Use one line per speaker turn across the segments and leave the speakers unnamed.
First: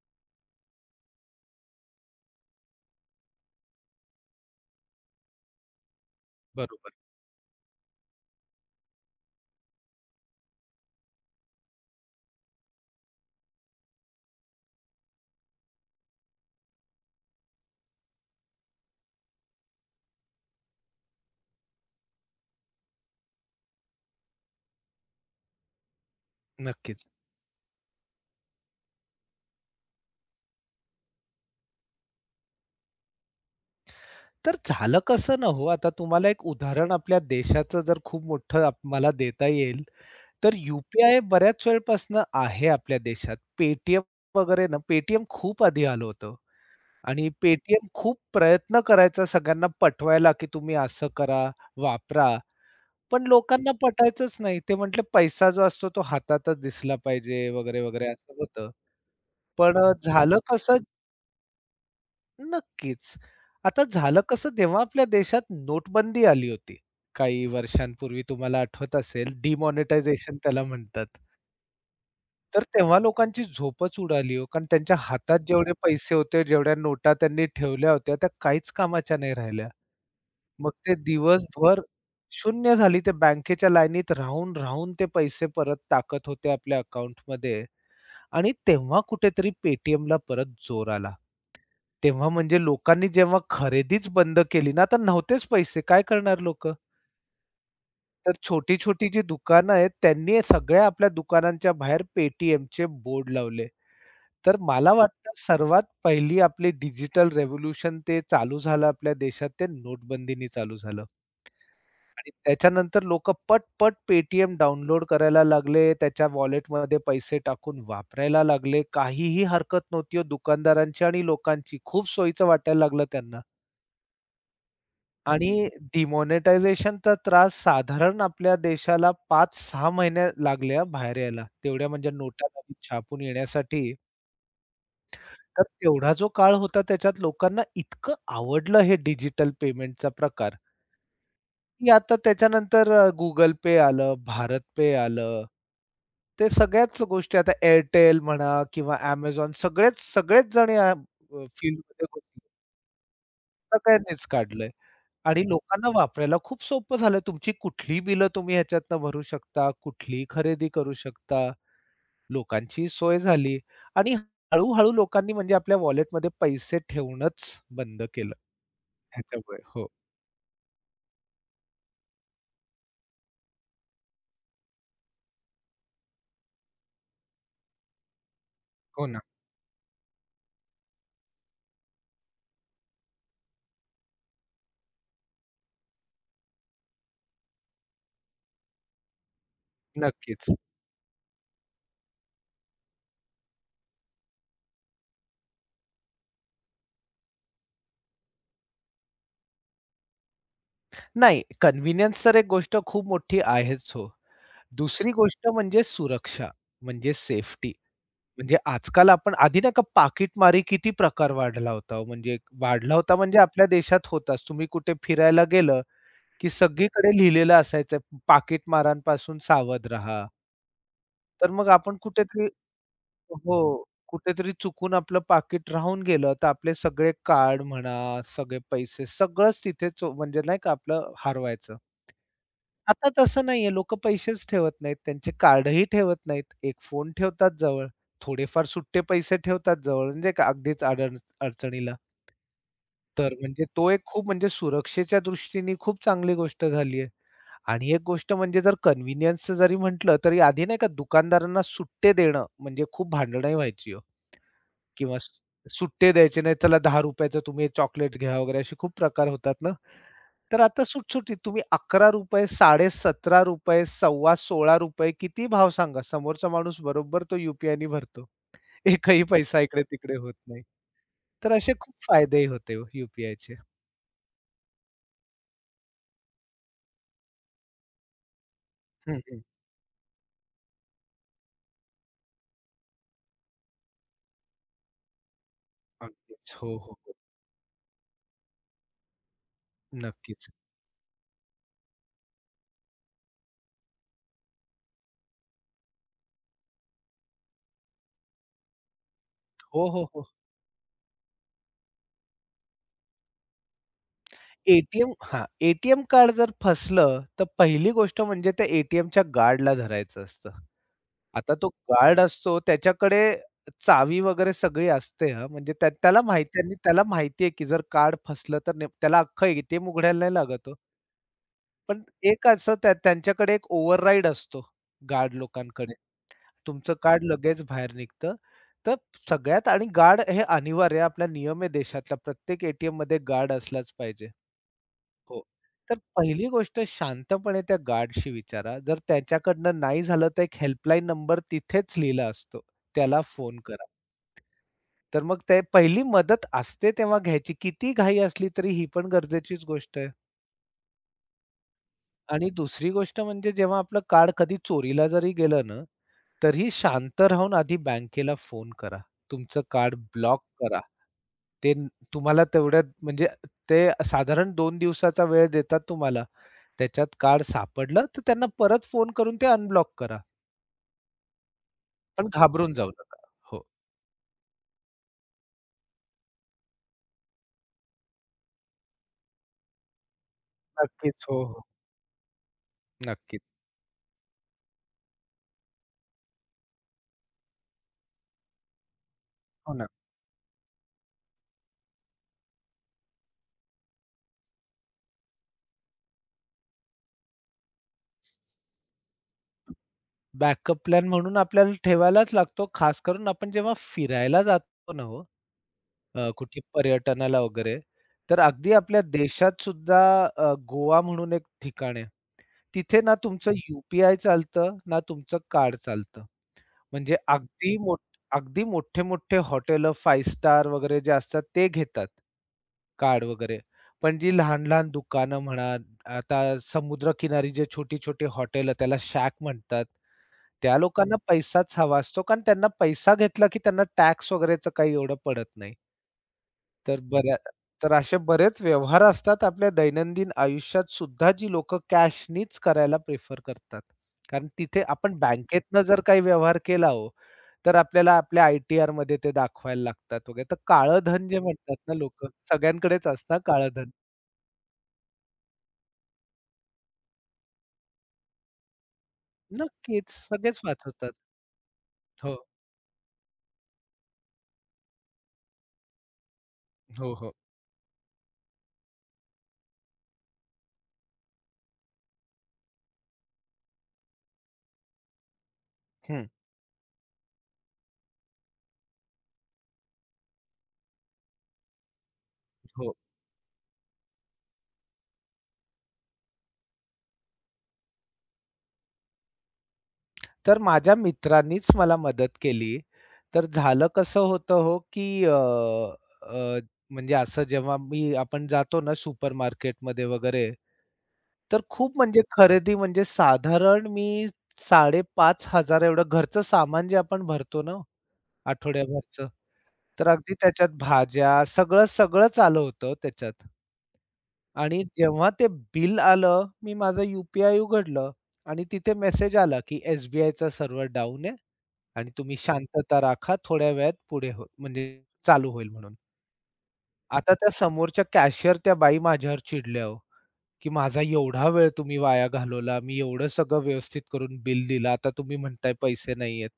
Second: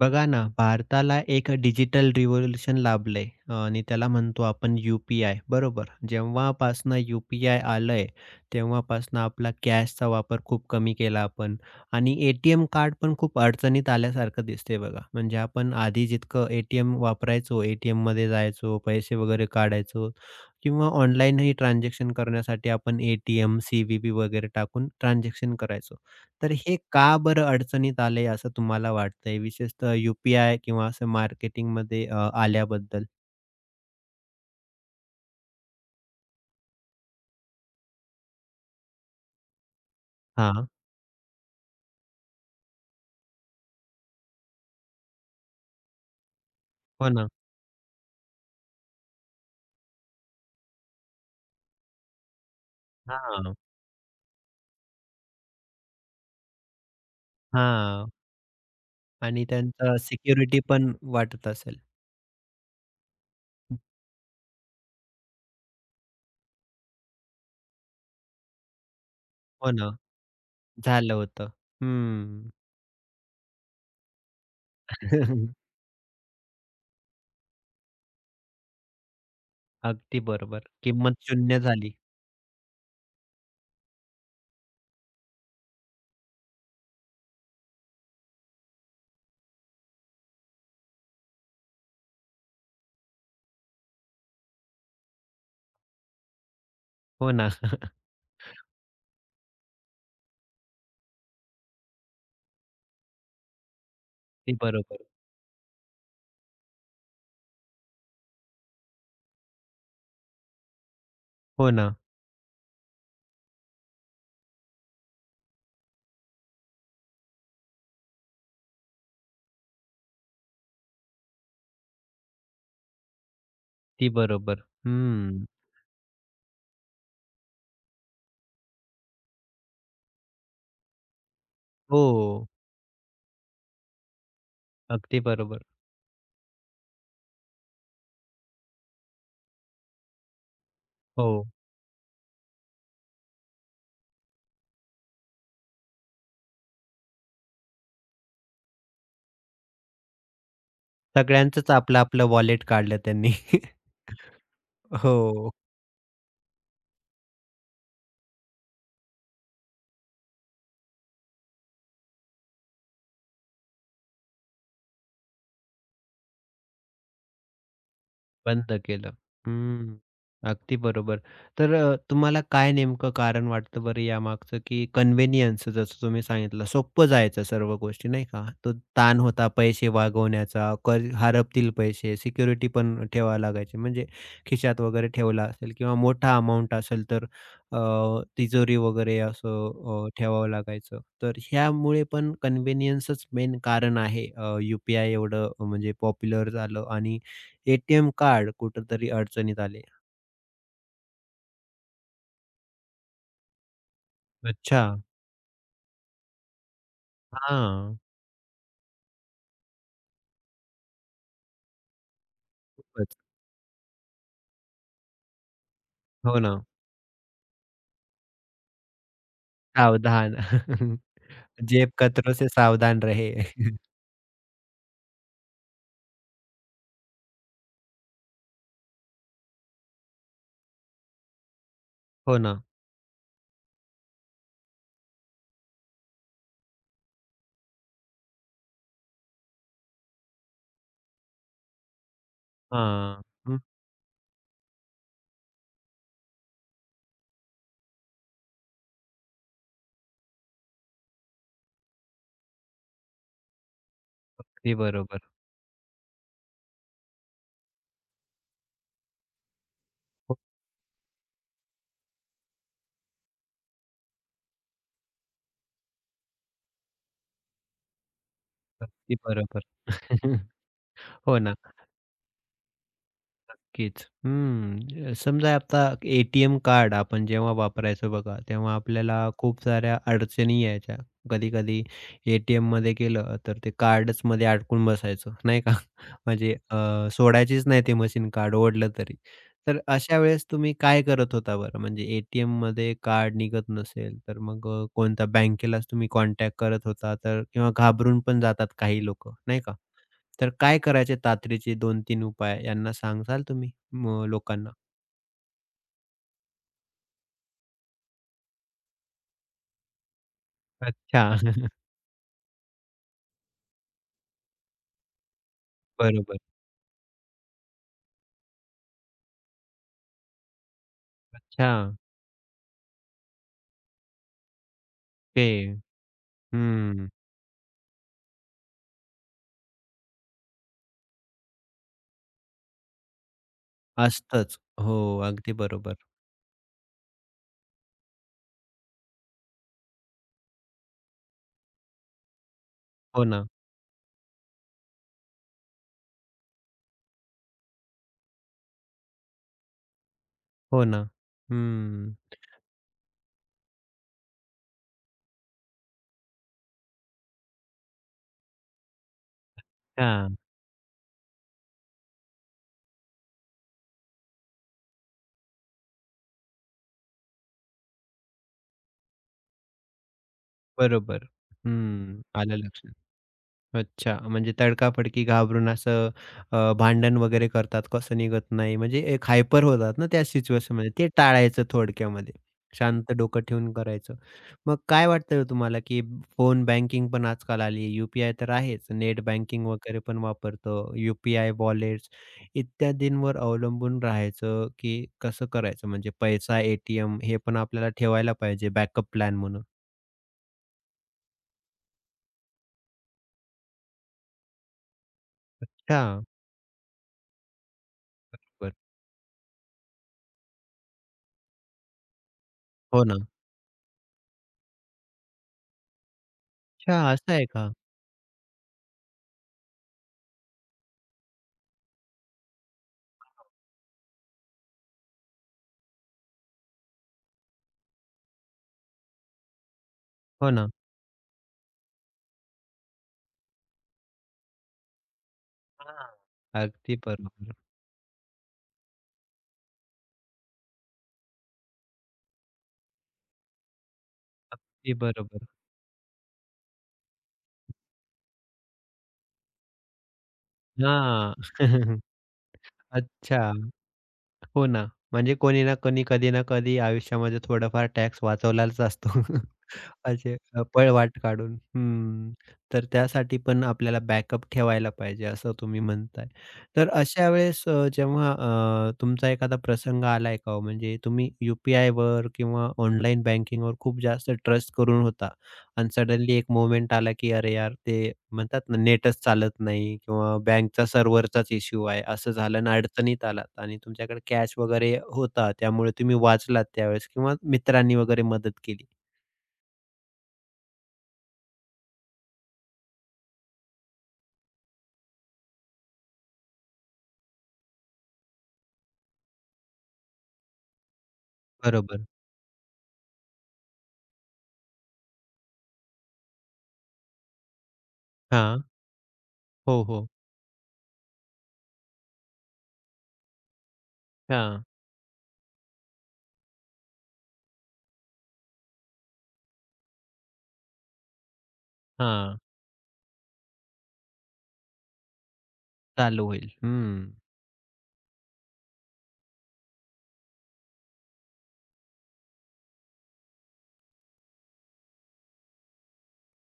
बघा ना, भारताला एक डिजिटल रिव्होल्यूशन लाभलंय आणि त्याला म्हणतो आपण यू-पी-आय बरोबर.
बरोबर,
जेव्हापासनं यू-पी-आय आलंय, तेव्हापासनं आपला कॅशचा वापर खूप कमी केला आपण आणि ए कार्ड पण खूप अडचणीत आल्यासारखं दिसतंय बघा. म्हणजे आपण आधी जितकं ए वापरायचो, ए टी जायचो, पैसे वगैरे काढायचो किंवा ऑनलाईनही ट्रान्झॅक्शन करण्यासाठी आपण ए टी वगैरे टाकून ट्रान्झॅक्शन करायचो. तर हे
नक्कीच.
का बरं अडचणीत आले असं तुम्हाला वाटतंय? विशेषतः यू-पी-आय किंवा असं मार्केटिंगमध्ये आल्याबद्दल?
तर झालं कसं ना हो, आता तुम्हाला एक उदाहरण आपल्या देशाचं जर खूप मोठं मला देता येईल, तर
हां,
यू-पी-आय बऱ्याच वेळपासनं आहे आपल्या देशात. पेटीएम वगैरे ना, पेटीएम खूप आधी आलं होतं
हो
आणि
ना.
पेटीएम खूप प्रयत्न करायचा सगळ्यांना पटवायला, की तुम्ही असं करा, वापरा. पण
हां,
लोकांना पटायचंच नाही. ते म्हटले पैसा जो असतो तो हातातच दिसला पाहिजे वगैरे, वगैरे
हां.
असं होतं.
आणि
पण
त्यांचं
झालं
सिक्युरिटी
कसं
पण वाटत असेल.
नक्कीच. आता झालं कसं तेव्हा आपल्या देशात नोटबंदी आली होती. काही वर्षांपूर्वी तुम्हाला आठवत असेल
हो ना,
डिमॉनिटायझेशन त्याला म्हणतात.
झालं होतं. हं.
तर तेव्हा लोकांची झोपच उडाली हो, कारण त्यांच्या हातात जेवढे पैसे होते, जेवढ्या नोटा त्यांनी ठेवल्या होत्या त्या काहीच कामाच्या नाही राहिल्या.
अगदी बरोबर.
मग ते
किंमत शून्य
दिवसभर
झाली.
शून्य झाली. ते बँकेच्या लाईनीत राहून ते पैसे परत टाकत होते आपल्या अकाउंटमध्ये आणि तेव्हा कुठेतरी Paytmला परत जोर आला. तेव्हा म्हणजे लोकांनी जेव्हा खरेदीच बंद केली ना, तर नव्हतेच पैसे काय करणार लोक?
हो ना.
तर छोटी-छोटी जी दुकानं आहेत, त्यांनी सगळ्या आपल्या दुकानांच्या बाहेर Paytmचे बोर्ड लावले.
ती
तर मला
बरोबर.
वाटतं सर्वात पहिली आपली डिजिटल रिव्होल्यूशन ते चालू झालं आपल्या देशात ते नोटबंदीनी चालू झालं.
हो ना,
आणि त्याच्यानंतर लोकं पट-पट पेटीएम डाउनलोड करायला लागले, त्याच्या वॉलेटमध्ये पैसे टाकून वापरायला लागले. काहीही हरकत नव्हती हो दुकानदारांची आणि लोकांची. खूप सोयीचं वाटायला लागलं त्यांना.
ती बरोबर. हं.
आणि डिमॉनिटायझेशनचा त्रास साधारण आपल्या देशाला 5-6 महिने लागले हां, बाहेर यायला. तेवढ्या
हो,
म्हणजे नोटा नवीन छापून येण्यासाठी.
अगदी
तर
बरोबर.
तेवढा जो काळ होता त्याच्यात लोकांना इतकं आवडलं हे डिजिटल पेमेंटचा प्रकार,
हो.
की आता त्याच्यानंतर Google Pay आलं, भारत पे आलं. ते सगळ्याच गोष्टी आता Airtel म्हणा किंवा Amazon सगळेच सगळेच जण या
सगळ्यांचंच
फील्डमध्ये
आपलं-आपलं वॉलेट काढलं त्यांनी.
सगळ्यांनीच काढलंय. आणि
हो.
लोकांना वापरायला खूप सोपं झालं. तुमची कुठली बिलं तुम्ही ह्याच्यातनं भरू शकता, कुठली खरेदी करू शकता. लोकांची सोय झाली आणि हळू-हळू लोकांनी म्हणजे आपल्या वॉलेटमध्ये पैसे ठेवणंच बंद केलं
बंद केलं.
ह्याच्यामुळे. हो,
हं. अगदी बरोबर. तर तुम्हाला काय नेमकं कारण वाटतं बरं यामागचं, की कन्व्हिनियन्स जसं तुम्ही सांगितलं, सोपं जायचं सर्व गोष्टी नाही का? तो
हो ना.
ताण होता पैसे वागवण्याचा, कर हरपतील पैसे, सिक्युरिटी पण ठेवावी लागायची. म्हणजे खिशात वगैरे ठेवला असेल किंवा मोठा अमाउंट असेल तर अ, तिजोरी वगैरे असं ठेवावं
नक्कीच.
लागायचं. तर ह्यामुळे पण कन्व्हिनियन्सच मेन कारण आहे. युपीआय एवढं यू पी म्हणजे पॉप्युलर झालं आणि ए कार्ड कुठेतरी अडचणीत आले.
नाही, कन्व्हिनियन्स तर एक गोष्ट खूप मोठी आहेच हो.
अच्छा.
दुसरी गोष्ट म्हणजे सुरक्षा, म्हणजे सेफ्टी.
हां.
म्हणजे आजकाल आपण आधी नाही का पाकीटमारी किती प्रकार वाढला होता हो. म्हणजे वाढला होता
खूपच.
म्हणजे आपल्या देशात होताच. तुम्ही कुठे फिरायला गेलं
हो
की
ना.
सगळीकडे लिहिलेलं असायचं पाकीटमारांपासून सावध राहा.
सावधान.
तर मग
जेब
आपण
कचरों
कुठेतरी
से सावधान रहे.
हो. कुठेतरी चुकून आपलं पाकिट राहून गेलं, तर आपले सगळे कार्ड म्हणा, सगळे पैसे सगळंच तिथेच हो, म्हणजे नाही का आपलं हरवायचं.
हो ना.
आता तसं नाहीये. लोकं पैसेच ठेवत नाहीत. त्यांचे कार्डही ठेवत नाहीत. एक फोन ठेवतात जवळ. थोडेफार सुट्टे पैसे ठेवतात जवळ म्हणजे का अगदीच अडचणीला.
हां.
तर
हं.
म्हणजे तो एक खूप म्हणजे सुरक्षेच्या दृष्टीने खूप चांगली गोष्ट झालीये. आणि एक गोष्ट म्हणजे जर कन्व्हिनियन्सचं जरी म्हटलं, तरी आधी नाही का दुकानदारांना सुट्टे देणं म्हणजे खूप भांडणंही व्हायची हो
अगदी
किंवा
बरोबर.
सुट्टे द्यायचे नाही. चला ₹10 तुम्ही चॉकलेट घ्या वगैरे असे खूप प्रकार होतात ना.
हो,
तर आता सुटसुटीत तुम्ही ₹11, ₹17.50, ₹15, ₹16 कितीही भाव सांगा. समोरचा माणूस बरोबर तो यू भरतो.
अगदी
एकही पैसा
बरोबर.
इकडे-तिकडे होत नाही.
हो
तर
ना.
असे खूप फायदेही होते युपीआयचे. हो यू-पी-आयचे.
नक्कीच. हं. समजा आता ए-टी-एम कार्ड आपण जेव्हा वापरायचो बघा, तेव्हा
हं,
आपल्याला
हं.
खूप साऱ्या अडचणी यायच्या. कधी-कधी ए-टी-एममध्ये गेलं, तर ते कार्डच मध्ये अडकून बसायचं, नाही का? म्हणजे
अगदीच. हो, हो, हो.
सोडायचीच नाही ते मशीन कार्ड ओढलं तरी. तर अशा वेळेस
नक्कीच.
तुम्ही काय करत होता बरं? म्हणजे ए टी कार्ड निघत नसेल, तर मग कोणत्या बँकेलाच तुम्ही कॉन्टॅक्ट करत होता तर किंवा घाबरून पण जातात काही लोकं, नाही का?
हो, हो, हो.
तर काय करायचे तातडीचे 2-3 उपाय यांना सांगाल तुम्ही म लोकांना?
ए-टी-एम हां, ए-टी-एम कार्ड जर फसलं, तर पहिली गोष्ट म्हणजे त्या ए-टी-एमच्या गार्डला धरायचं असतं.
अच्छा.
आता तो गार्ड असतो त्याच्याकडे चावी वगैरे सगळी असते हां, म्हणजे त्याला
बरोबर.
माहिती आहे आणि त्याला माहिती आहे, की जर कार्ड फसलं तर नेम त्याला अख्खं ए उघडायला नाही लागत हो.
अच्छा.
पण एक असं त्यांच्याकडे एक ओव्हरराईड असतो गार्ड
ते
लोकांकडे. तुमचं
हं.
कार्ड लगेच बाहेर निघतं. तर सगळ्यात आणि गार्ड हे अनिवार्य आहे. आपला नियम आहे देशातला. प्रत्येक ए टी गार्ड असलाच पाहिजे.
असतंच. हो,
हो.
अगदी बरोबर.
तर पहिली गोष्ट शांतपणे त्या गार्डशी विचारा. जर त्याच्याकडनं नाही झालं तर एक हेल्पलाईन नंबर तिथेच लिहिला असतो. त्याला
हो ना,
फोन करा. तर मग ते पहिली मदत असते तेव्हा घ्यायची. किती घाई असली तरी ही पण गरजेचीच गोष्ट आहे.
हो ना. हं.
आणि दुसरी गोष्ट म्हणजे जेव्हा आपलं कार्ड कधी चोरीला जरी गेलं ना, तरीही शांत राहून आधी बँकेला फोन करा. तुमचं कार्ड
हां.
ब्लॉक करा. ते न- तुम्हाला तेवढ्यात म्हणजे ते साधारण 2 दिवसाचा वेळ देतात तुम्हाला. त्याच्यात कार्ड सापडलं, तर त्यांना परत फोन करून ते अनब्लॉक करा.
बरोबर. हं.
पण
आलं
घाबरून जाऊ
लक्षात.
नका. हो.
अच्छा, म्हणजे तडकाफडकी घाबरून असं भांडण वगैरे करतात, कसं निघत नाही, म्हणजे एक हायपर होतात ना त्या सिच्युएशनमध्ये, ते
नक्कीच. हो, हो.
टाळायचं थोडक्यामध्ये. शांत डोकं
नक्कीच.
ठेवून करायचं. मग काय वाटतं हो तुम्हाला, की फोन बँकिंग पण आजकाल आली आहे, तर आहेच, नेट बँकिंग
हो ना.
वगैरे पण वापरतो, यू वॉलेट्स इत्यादींवर अवलंबून राहायचं, की कसं करायचं? म्हणजे पैसा, ए हे पण आपल्याला ठेवायला पाहिजे बॅकअप प्लॅन म्हणून.
बॅकअप प्लॅन म्हणून आपल्याला ठेवायलाच लागतो. खास करून आपण जेव्हा फिरायला जातो ना हो,
अच्छा,
कुठे पर्यटनाला वगैरे, तर अगदी
बरं.
आपल्या देशात सुद्धा गोवा म्हणून एक ठिकाण आहे. तिथे
हो
ना
ना.
तुमचं यू चालतं, ना तुमचं कार्ड चालतं.
अच्छा,
म्हणजे
असं आहे का?
अगदी मोठे-मोठे हॉटेलं 5 स्टार वगैरे जे असतात ते घेतात, कार्ड वगैरे. पण जी लहान-लहान दुकानं म्हणा, आता समुद्रकिनारी जे छोटी-छोटी हॉटेलं त्याला शॅक म्हणतात.
हो ना.
त्या लोकांना पैसाच हवा असतो, कारण त्यांना पैसा घेतला की त्यांना टॅक्स वगैरेचं काही एवढं पडत नाही.
हां. अगदी
तर बऱ्या
बरोबर.
तर असे बरेच व्यवहार असतात आपल्या दैनंदिन आयुष्यात सुद्धा जी लोकं कॅशनीच करायला प्रिफर करतात. कारण तिथे
अगदी
आपण
बरोबर.
बँकेतनं जर काही व्यवहार केला हो, तर आपल्याला आपल्या आय-टी-आरमध्ये ते दाखवायला लागतात वगैरे. तर काळं धन
हां.
जे म्हणतात ना लोकं, सगळ्यांकडेच असतं
अच्छा.
काळं धन.
हो ना. म्हणजे कोणी ना कोणी, कधी ना कधी आयुष्यामध्ये थोडाफार टॅक्स वाचवलेलाच असतो.
नक्कीच,
असे
सगळेच वाचवतात.
पळवाट काढून. हं.
हो,
तर त्यासाठी पण आपल्याला बॅकअप ठेवायला पाहिजे असं तुम्ही म्हणताय. तर
हो,
अशा
हो.
वेळेस जेव्हा तुमचा एखादा प्रसंग आलाय का हो? म्हणजे तुम्ही यू-पी-आयवर किंवा ऑनलाईन बँकिंगवर खूप जास्त ट्रस्ट करून होता आणि
हं,
सडनली एक मोमेंट आला, की "अरे यार, ते म्हणतात ना नेटच चालत नाही किंवा बँकचा सर्व्हरचाच इश्यू आहे." असं झालं आणि
हो.
अडचणीत आलात आणि तुमच्याकडे कॅश वगैरे होता त्यामुळे तुम्ही वाचलात त्यावेळेस किंवा मित्रांनी वगैरे मदत केली.
तर माझ्या मित्रांनीच मला मदत केली. तर झालं कसं होतं हो, की अ, अ, म्हणजे असं जेव्हा मी आपण जातो ना सुपरमार्केटमध्ये वगैरे, तर खूप
बरोबर.
म्हणजे खरेदी म्हणजे साधारण मी 5,500 एवढं घरचं सामान जे आपण भरतो ना
हां.
आठवड्याभरचं
हो, हो.
तर अगदी त्याच्यात भाज्या सगळं, सगळंच आलं होतं त्याच्यात.
हां,
आणि जेव्हा ते बिल आलं, मी माझं यू पी उघडलं आणि तिथे मेसेज आला, की एस चा आयचा सर्व्हर डाउन आहे आणि तुम्ही
हां.
शांतता राखा. थोड्या वेळात पुढे हो म्हणजे चालू होईल म्हणून.
चालू होईल. हं.
आता त्या समोरच्या कॅशियर त्या बाई माझ्यावर चिडल्या हो, की माझा एवढा वेळ तुम्ही वाया घालवला. मी एवढं सगळं व्यवस्थित करून बिल दिलं. आता तुम्ही म्हणताय पैसे नाहीयेत.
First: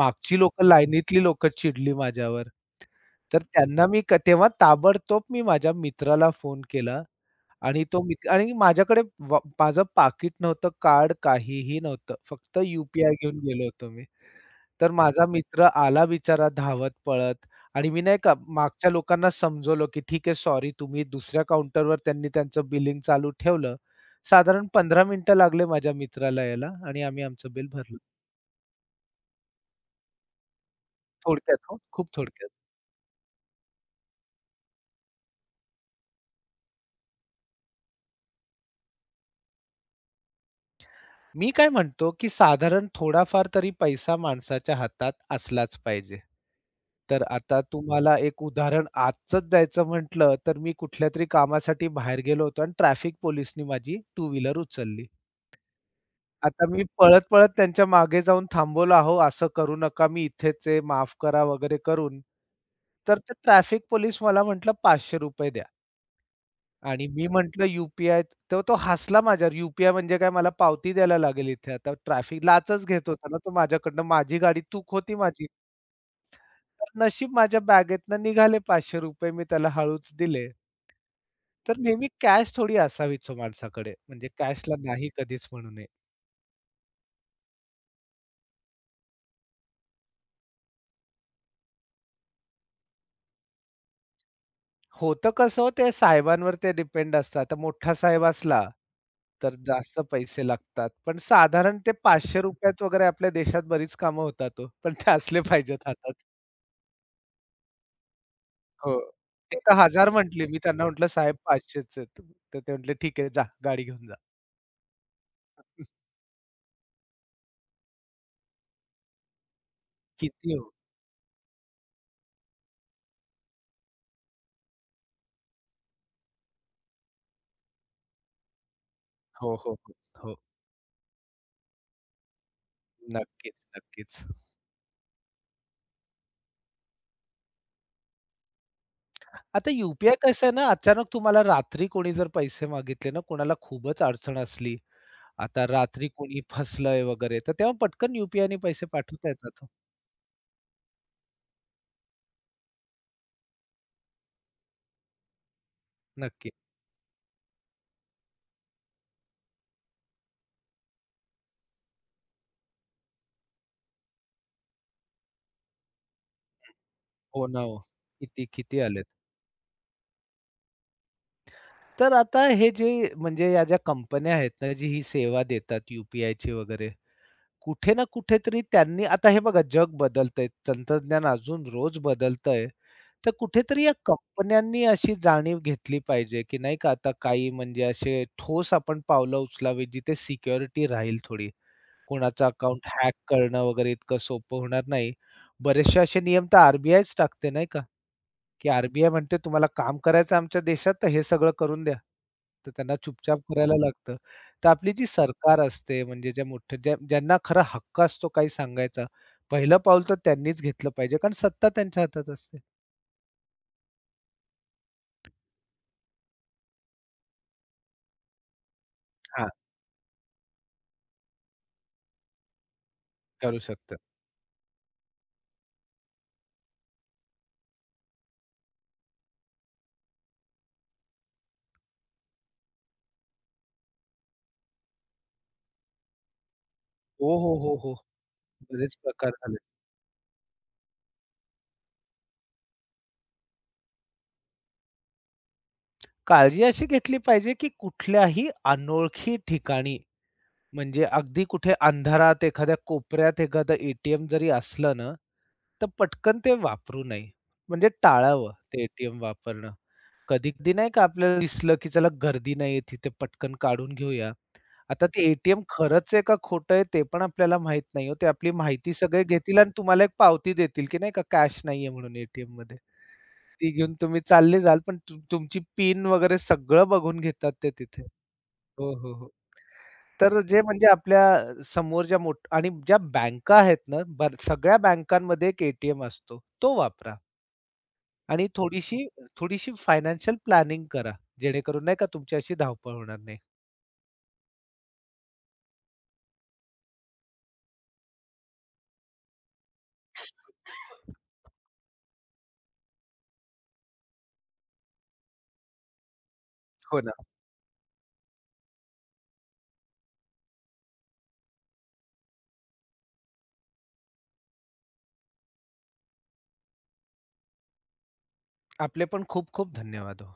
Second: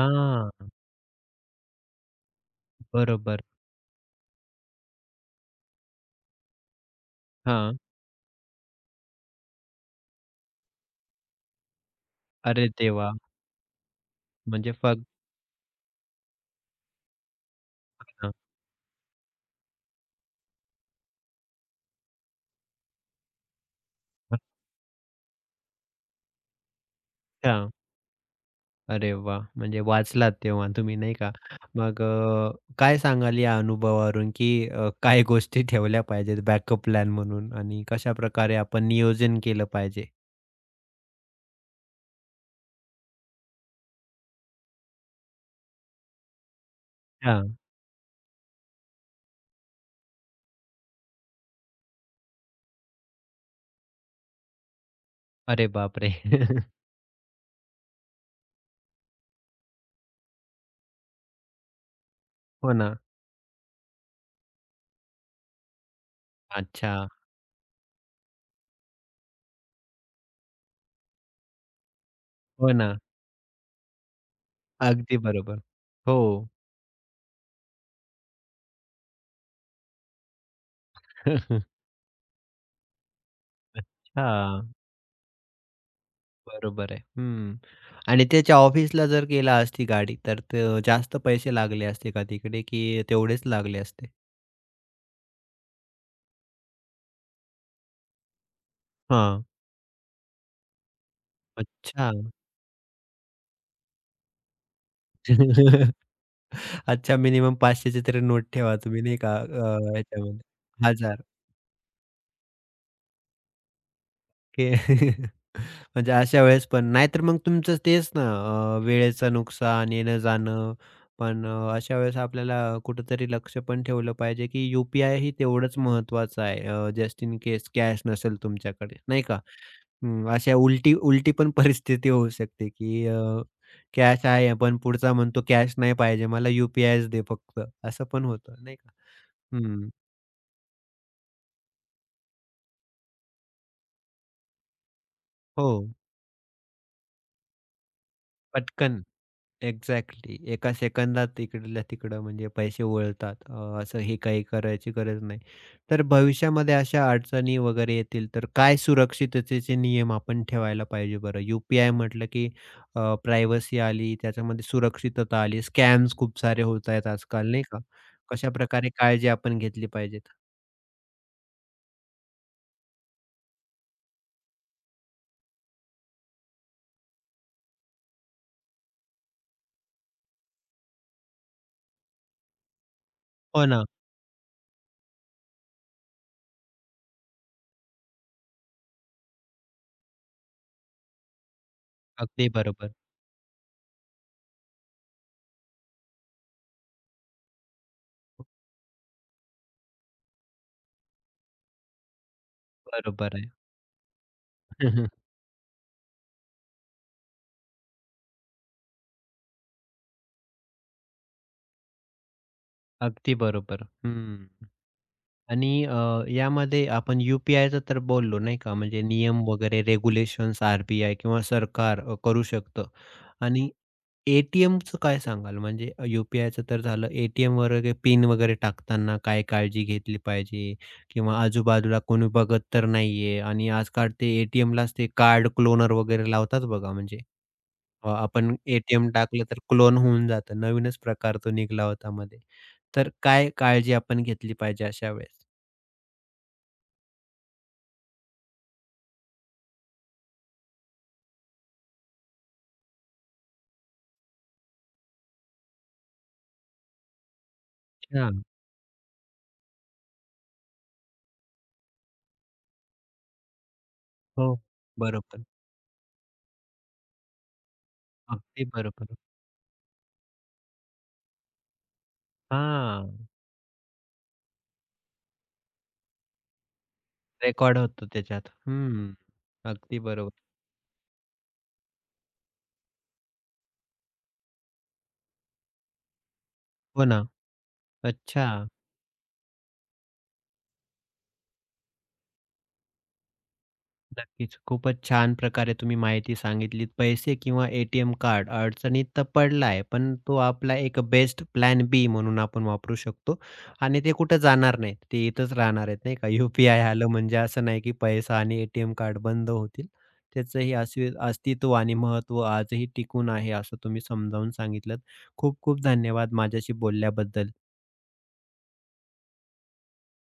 मागची लोकं, लाईनीतली लोकं चिडली माझ्यावर.
बरोबर.
तर त्यांना मी क तेव्हा ताबडतोब मी माझ्या मित्राला फोन केला
हां.
आणि तो मित्र आणि माझ्याकडे माझं पाकीट नव्हतं, कार्ड काहीही नव्हतं. फक्त
अरे
यू
देवा!
घेऊन गेलो होतो मी.
म्हणजे
तर
फक्त
माझा मित्र आला बिचारा धावत पळत आणि मी नाही का मागच्या लोकांना समजवलं, की "ठीक आहे, सॉरी." तुम्ही दुसऱ्या काउंटरवर त्यांनी त्यांचं बिलिंग चालू ठेवलं. साधारण 15 मिनिटं लागले माझ्या मित्राला यायला आणि आम्ही आमचं बिल
अच्छा.
भरलं.
अरे वाह! म्हणजे वाचलात तेव्हा तुम्ही नाही का?
थोडक्यात हो,
मग
खूप थोडक्यात.
काय सांगाल या अनुभवावरून, की काय गोष्टी ठेवल्या पाहिजेत बॅकअप प्लॅन म्हणून आणि कशाप्रकारे आपण नियोजन केलं पाहिजे?
मी काय म्हणतो, की साधारण थोडाफार तरी पैसा माणसाच्या हातात असलाच पाहिजे. तर
हां.
आता तुम्हाला एक उदाहरण आजचंच द्यायचं म्हटलं, तर मी कुठल्यातरी कामासाठी बाहेर गेलो होतो आणि ट्रॅफिक पोलिसनी माझी टू व्हीलर उचलली.
अरे बापरे!
आता मी पळत-पळत त्यांच्या मागे जाऊन थांबवलं, "अहो, असं करू नका, मी इथेच आहे, माफ करा" वगैरे करून.
हो ना.
तर ते ट्रॅफिक पोलीस मला म्हटला, "₹500 द्या."
अच्छा.
आणि मी म्हटलं यू तर तो हसला माझ्यावर. यू पी म्हणजे काय मला पावती द्यायला लागेल इथे आता ट्रॅफिक
हो
लाचच
ना.
घेत होता ना तो माझ्याकडनं. माझी गाडी तूक होती
अगदी
माझी.
बरोबर. हो.
तर नशीब माझ्या बॅगेतनं निघाले ₹500 मी त्याला हळूच दिले. तर नेहमी कॅश थोडी असावीच हो माणसाकडे. म्हणजे
हां.
कॅशला नाही कधीच म्हणू नये.
बरोबर आहे. हं. आणि त्याच्या ऑफिसला जर गेला असती गाडी, तर ते जास्त पैसे लागले असते का तिकडे, की तेवढेच लागले असते?
होतं कसं हो, ते साहेबांवर ते डिपेंड असतं. आता मोठा साहेब असला,
हां.
तर जास्त पैसे लागतात. पण साधारण ते
अच्छा.
₹500 त वगैरे आपल्या देशात बरीच कामं होतात हो. पण ते असले पाहिजेत हातात.
अच्छा मिनिमम 500ची तरी नोट ठेवा
हो.
तुम्ही नाही का
ते तर 1000
ह्याच्यामध्ये.
म्हटले. मी त्यांना म्हटलं,
1000
"साहेब 500च आहेत." तर ते म्हटले, "ठीक आहे, जा गाडी घेऊन जा."
ओके. म्हणजे अशा वेळेस पण नाहीतर मग तुमचं तेच ना वेळेचं नुकसान,
किती हो.
येणं-जाणं. पण अशा वेळेस आपल्याला कुठेतरी लक्ष पण ठेवलं पाहिजे, की यू ही तेवढंच महत्त्वाचं आहे. जस्ट इन केस कॅश नसेल तुमच्याकडे, नाही का?
हो, हो, हो.
हं,
हो.
अशा उलटी उलटी पण परिस्थिती होऊ शकते, की
नक्कीच.
कॅश आहे, पण पुढचा म्हणतो कॅश नाही पाहिजे मला यू दे फक्त, असं पण होतं, नाही का?
आता यू
हं.
कसं आहे ना, अचानक तुम्हाला रात्री कोणी जर पैसे मागितले ना, कोणाला खूपच अडचण असली आता
हो,
रात्री कोणी फसलंय वगैरे, तर तेव्हा पटकन यू-पी-आयने पैसे
पटकन.
पाठवता येतात हो.
एक्झॅक्टली. एका सेकंदात इकडल्या तिकडं म्हणजे पैसे वळतात. असं हे काही करायची गरज नाही. तर
नक्की.
भविष्यामध्ये अशा अडचणी वगैरे येतील, तर काय सुरक्षिततेचे नियम आपण ठेवायला पाहिजे बरं? यू-पी-आय म्हटलं की प्रायव्हसी आली, त्याच्यामध्ये सुरक्षितता आली. स्कॅम्स खूप सारे होत आहेत
हो
आजकाल
ना
नाही
हो.
का?
किती, किती
कशाप्रकारे
आलेत.
काळजी आपण घेतली पाहिजेत?
तर आता हे जे म्हणजे या ज्या कंपन्या आहेत ना, जी ही सेवा देतात यू-पी-आयची वगैरे, कुठे ना कुठेतरी त्यांनी आता हे बघा जग बदलतंय, तंत्रज्ञान अजून रोज बदलतंय. तर
हो
कुठेतरी
ना.
या कंपन्यांनी अशी जाणीव घेतली पाहिजे, की नाही का आता काही म्हणजे असे ठोस आपण पावलं उचलावी, जिथे सिक्युरिटी राहील थोडी. कोणाचं
अगदी
अकाउंट
बरोबर.
हॅक करणं वगैरे इतकं सोपं होणार नाही. बरेचसे असे नियम तर आर बी टाकते नाही का, की आर बी म्हणते तुम्हाला काम करायचं आहे आमच्या देशात तर हे सगळं करून द्या. तर त्यांना
बरोबर
चुपचाप
आहे.
करायला लागतं. तर आपली जी सरकार असते म्हणजे ज्या मोठ्या ज्यांना खरा हक्क असतो काही सांगायचा, पहिलं पाऊल तर त्यांनीच घेतलं पाहिजे कारण सत्ता त्यांच्या हातात असते.
अगदी बरोबर. हं. आणि यामध्ये आपण यू तर बोललो नाही का, म्हणजे नियम
हां,
वगैरे रेग्युलेशन्स आर बी किंवा सरकार करू शकतं
करू
आणि
शकतात.
ए टी काय सांगाल? म्हणजे यू-पी-आयचं तर झालं, ए-टी-एम वगैरे पिन वगैरे टाकताना काय काळजी घेतली पाहिजे? किंवा आजूबाजूला कोणी बघत तर नाहीये आणि आजकाल ते ए ते कार्ड क्लोनर वगैरे लावतात बघा, म्हणजे
हो.
आपण ए
बरेच प्रकार
टाकलं तर
झाले.
क्लोन होऊन जातं. नवीनच प्रकार तो निघाला होता मध्ये. तर काय काळजी आपण घेतली पाहिजे अशा वेळेस?
काळजी अशी घेतली पाहिजे की कुठल्याही अनोळखी ठिकाणी म्हणजे अगदी कुठे अंधारात, एखाद्या कोपऱ्यात एखादं ए-टी-एम जरी असलं ना, तर पटकन ते वापरू नये. म्हणजे टाळावं ते ए वापरणं. कधी-कधी नाही का आपल्याला दिसलं, की चला गर्दी नाहीये तिथे पटकन काढून घेऊया.
हो,
आता ते
बरोबर.
ए खरंच आहे का खोटं आहे ते पण आपल्याला माहीत नाही हो. ते आपली
अगदी
माहिती
बरोबर.
सगळे घेतील आणि तुम्हाला एक पावती देतील, की नाही का कॅश नाहीये म्हणून ए टी
हां,
ती घेऊन तुम्ही चालले जाल, पण तुमची पिन वगैरे सगळं बघून घेतात ते
रेकॉर्ड
तिथे.
होतो त्याच्यात.
हो, हो,
हं,
हो.
अगदी बरोबर.
तर जे म्हणजे आपल्या समोर ज्या मोठ आणि ज्या बँका आहेत ना, बर सगळ्या बँकांमध्ये एक ए असतो. तो
हो
वापरा
ना. अच्छा.
आणि थोडीशी थोडीशी फायनान्शियल प्लॅनिंग करा. जेणेकरून नाही का तुमची अशी धावपळ होणार नाही.
नक्कीच. खूपच छान प्रकारे तुम्ही माहिती सांगितली पैसे किंवा ए कार्ड अडचणीत तर पडलाय, पण तो आपला एक बेस्ट प्लॅन बी म्हणून आपण वापरू शकतो आणि ते कुठं जाणार नाहीत. ते इथंच राहणार आहेत नाही का. यू-पी-आय
हो
आलं
ना.
म्हणजे असं नाही की पैसा आणि ए कार्ड बंद होतील. त्याचंही अस्वि अस्तित्व आणि महत्त्व आजही टिकून आहे असं तुम्ही समजावून सांगितलंत. खूप खूप धन्यवाद माझ्याशी बोलल्याबद्दल.
आपले पण खूप खूप धन्यवाद हो.